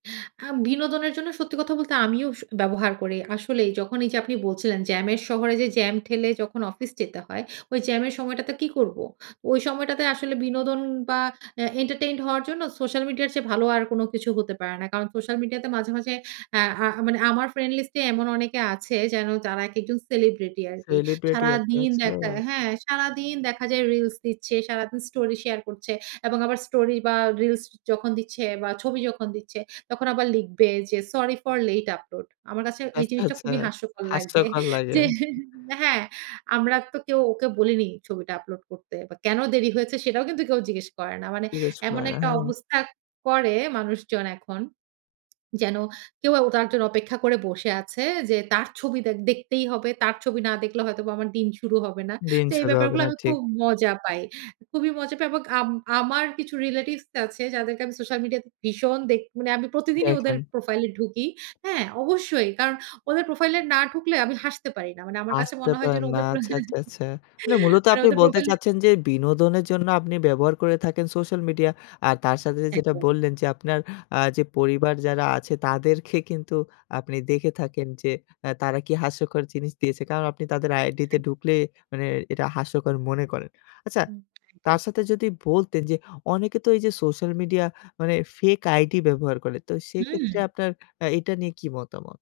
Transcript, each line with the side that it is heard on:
right: আ বিনোদনের জন্য সত্যি কথা বলতে আমিও স ব্যবহার করি। আসলেই যখন এই যে আপনি বলছিলেন জ্যামের শহরে যে জ্যাম ঠেলে যখন অফিস যেতে হয়, ঐ জ্যামের সময়টাতে কি করবো? ঐ সময়টাতে আসলে বিনোদন বা আ এন্টারটেইনড হওয়ার জন্য সোশ্যাল মিডিয়া এর চেয়ে ভালো আর কোন কিছু হতে পারে না। কারণ সোশ্যাল মিডিয়াতে মাঝে, মাঝে আ আ মানে আমার ফ্রেন্ড লিস্ট এ এমন অনেকে আছে যেন তারা একেকজন সেলিব্রিটি আরকি।
left: সেলিব্রিটি আছে,
right: সারাদিন
left: আচ্ছা।
right: দেখায় হ্যাঁ, সারাদিন দেখা যায় রিলস দিচ্ছে, সারাদিন স্টোরি শেয়ার করছে এবং আবার স্টোরি বা রিলস যখন দিচ্ছে বা ছবি যখন দিচ্ছে তখন আবার লিখবে যে, সরি ফর লেট আপলোড। আমার কাছে এই
left: আচ্ছা,
right: জিনিসটা
left: আচ্ছা।
right: খুবই হাস্যকর লাগে।
left: হাস্যকর লাগে।
right: যে হ্যাঁ, আমরা তো কেউ ওকে বলিনি ছবিটা আপলোড করতে। বা কেন দেরি হয়েছে সেটাও কিন্তু কেউ জিজ্ঞেস করে না। মানে
left: জিজ্ঞেস
right: এমন
left: করে না,
right: একটা
left: হ্যাঁ, হ্যাঁ।
right: অবস্থা করে মানুষজন এখন। যেন কেউ তার জন্য অপেক্ষা করে বসে আছে যে তার ছবি দে দেখতেই হবে। তার ছবি না দেখলে হয়তো বা আমার দিন শুরু হবে না।
left: দিন
right: তো এই
left: শুরু হবে
right: ব্যাপারগুলো
left: না
right: আমি
left: ঠিক।
right: খুব মজা পাই। খুবই মজা পাই এবং আম আমার কিছু রিলেটিভস আছে যাদেরকে আমি সোশ্যাল মিডিয়া তে ভীষণ দেখ মানে আমি প্রতিদিনই ওদের
left: দেখেন।
right: প্রোফাইল এ ঢুকি। হ্যাঁ, অবশ্যই। কারণ ওদের প্রোফাইল এ না ঢুকলে আমি হাসতে পারি না। মানে আমার কাছে
left: হাঁসতে
right: মনে হয় যেন
left: পারেন না।
right: ওদের প্র
left: আচ্ছা, আচ্ছা, আচ্ছা। মানে মূলত
right: মানে
left: আপনি
right: ওদের
left: বলতে
right: প্রোফাইলে
left: চাচ্ছেন যে, বিনোদনের জন্য আপনি ব্যবহার করে থাকেন সোশ্যাল মিডিয়া আর তার সাথে যেটা
right: একদমই।
left: বললেন যে, আপনার আ যে পরিবার যারা আছে তাদেরকে কিন্তু আপনি দেখে থাকেন যে, অ্যাঁ তারা কি হাস্যকর জিনিস দিয়েছে। কারণ আপনি তাদের আইডিতে
right: [unintelligible]
left: ঢুকলে মানে এটা হাস্যকর মনে করেন। আচ্ছা
right: হুম,
left: তার
right: একদম।
left: সাথে যদি বলতেন যে অনেকে তো এই যে সোশ্যাল মিডিয়া মানে ফেক আইডি ব্যবহার করে। তো সেক্ষেত্রে
right: হুম।
left: আপনার আ এইটা নিয়ে কি মতামত?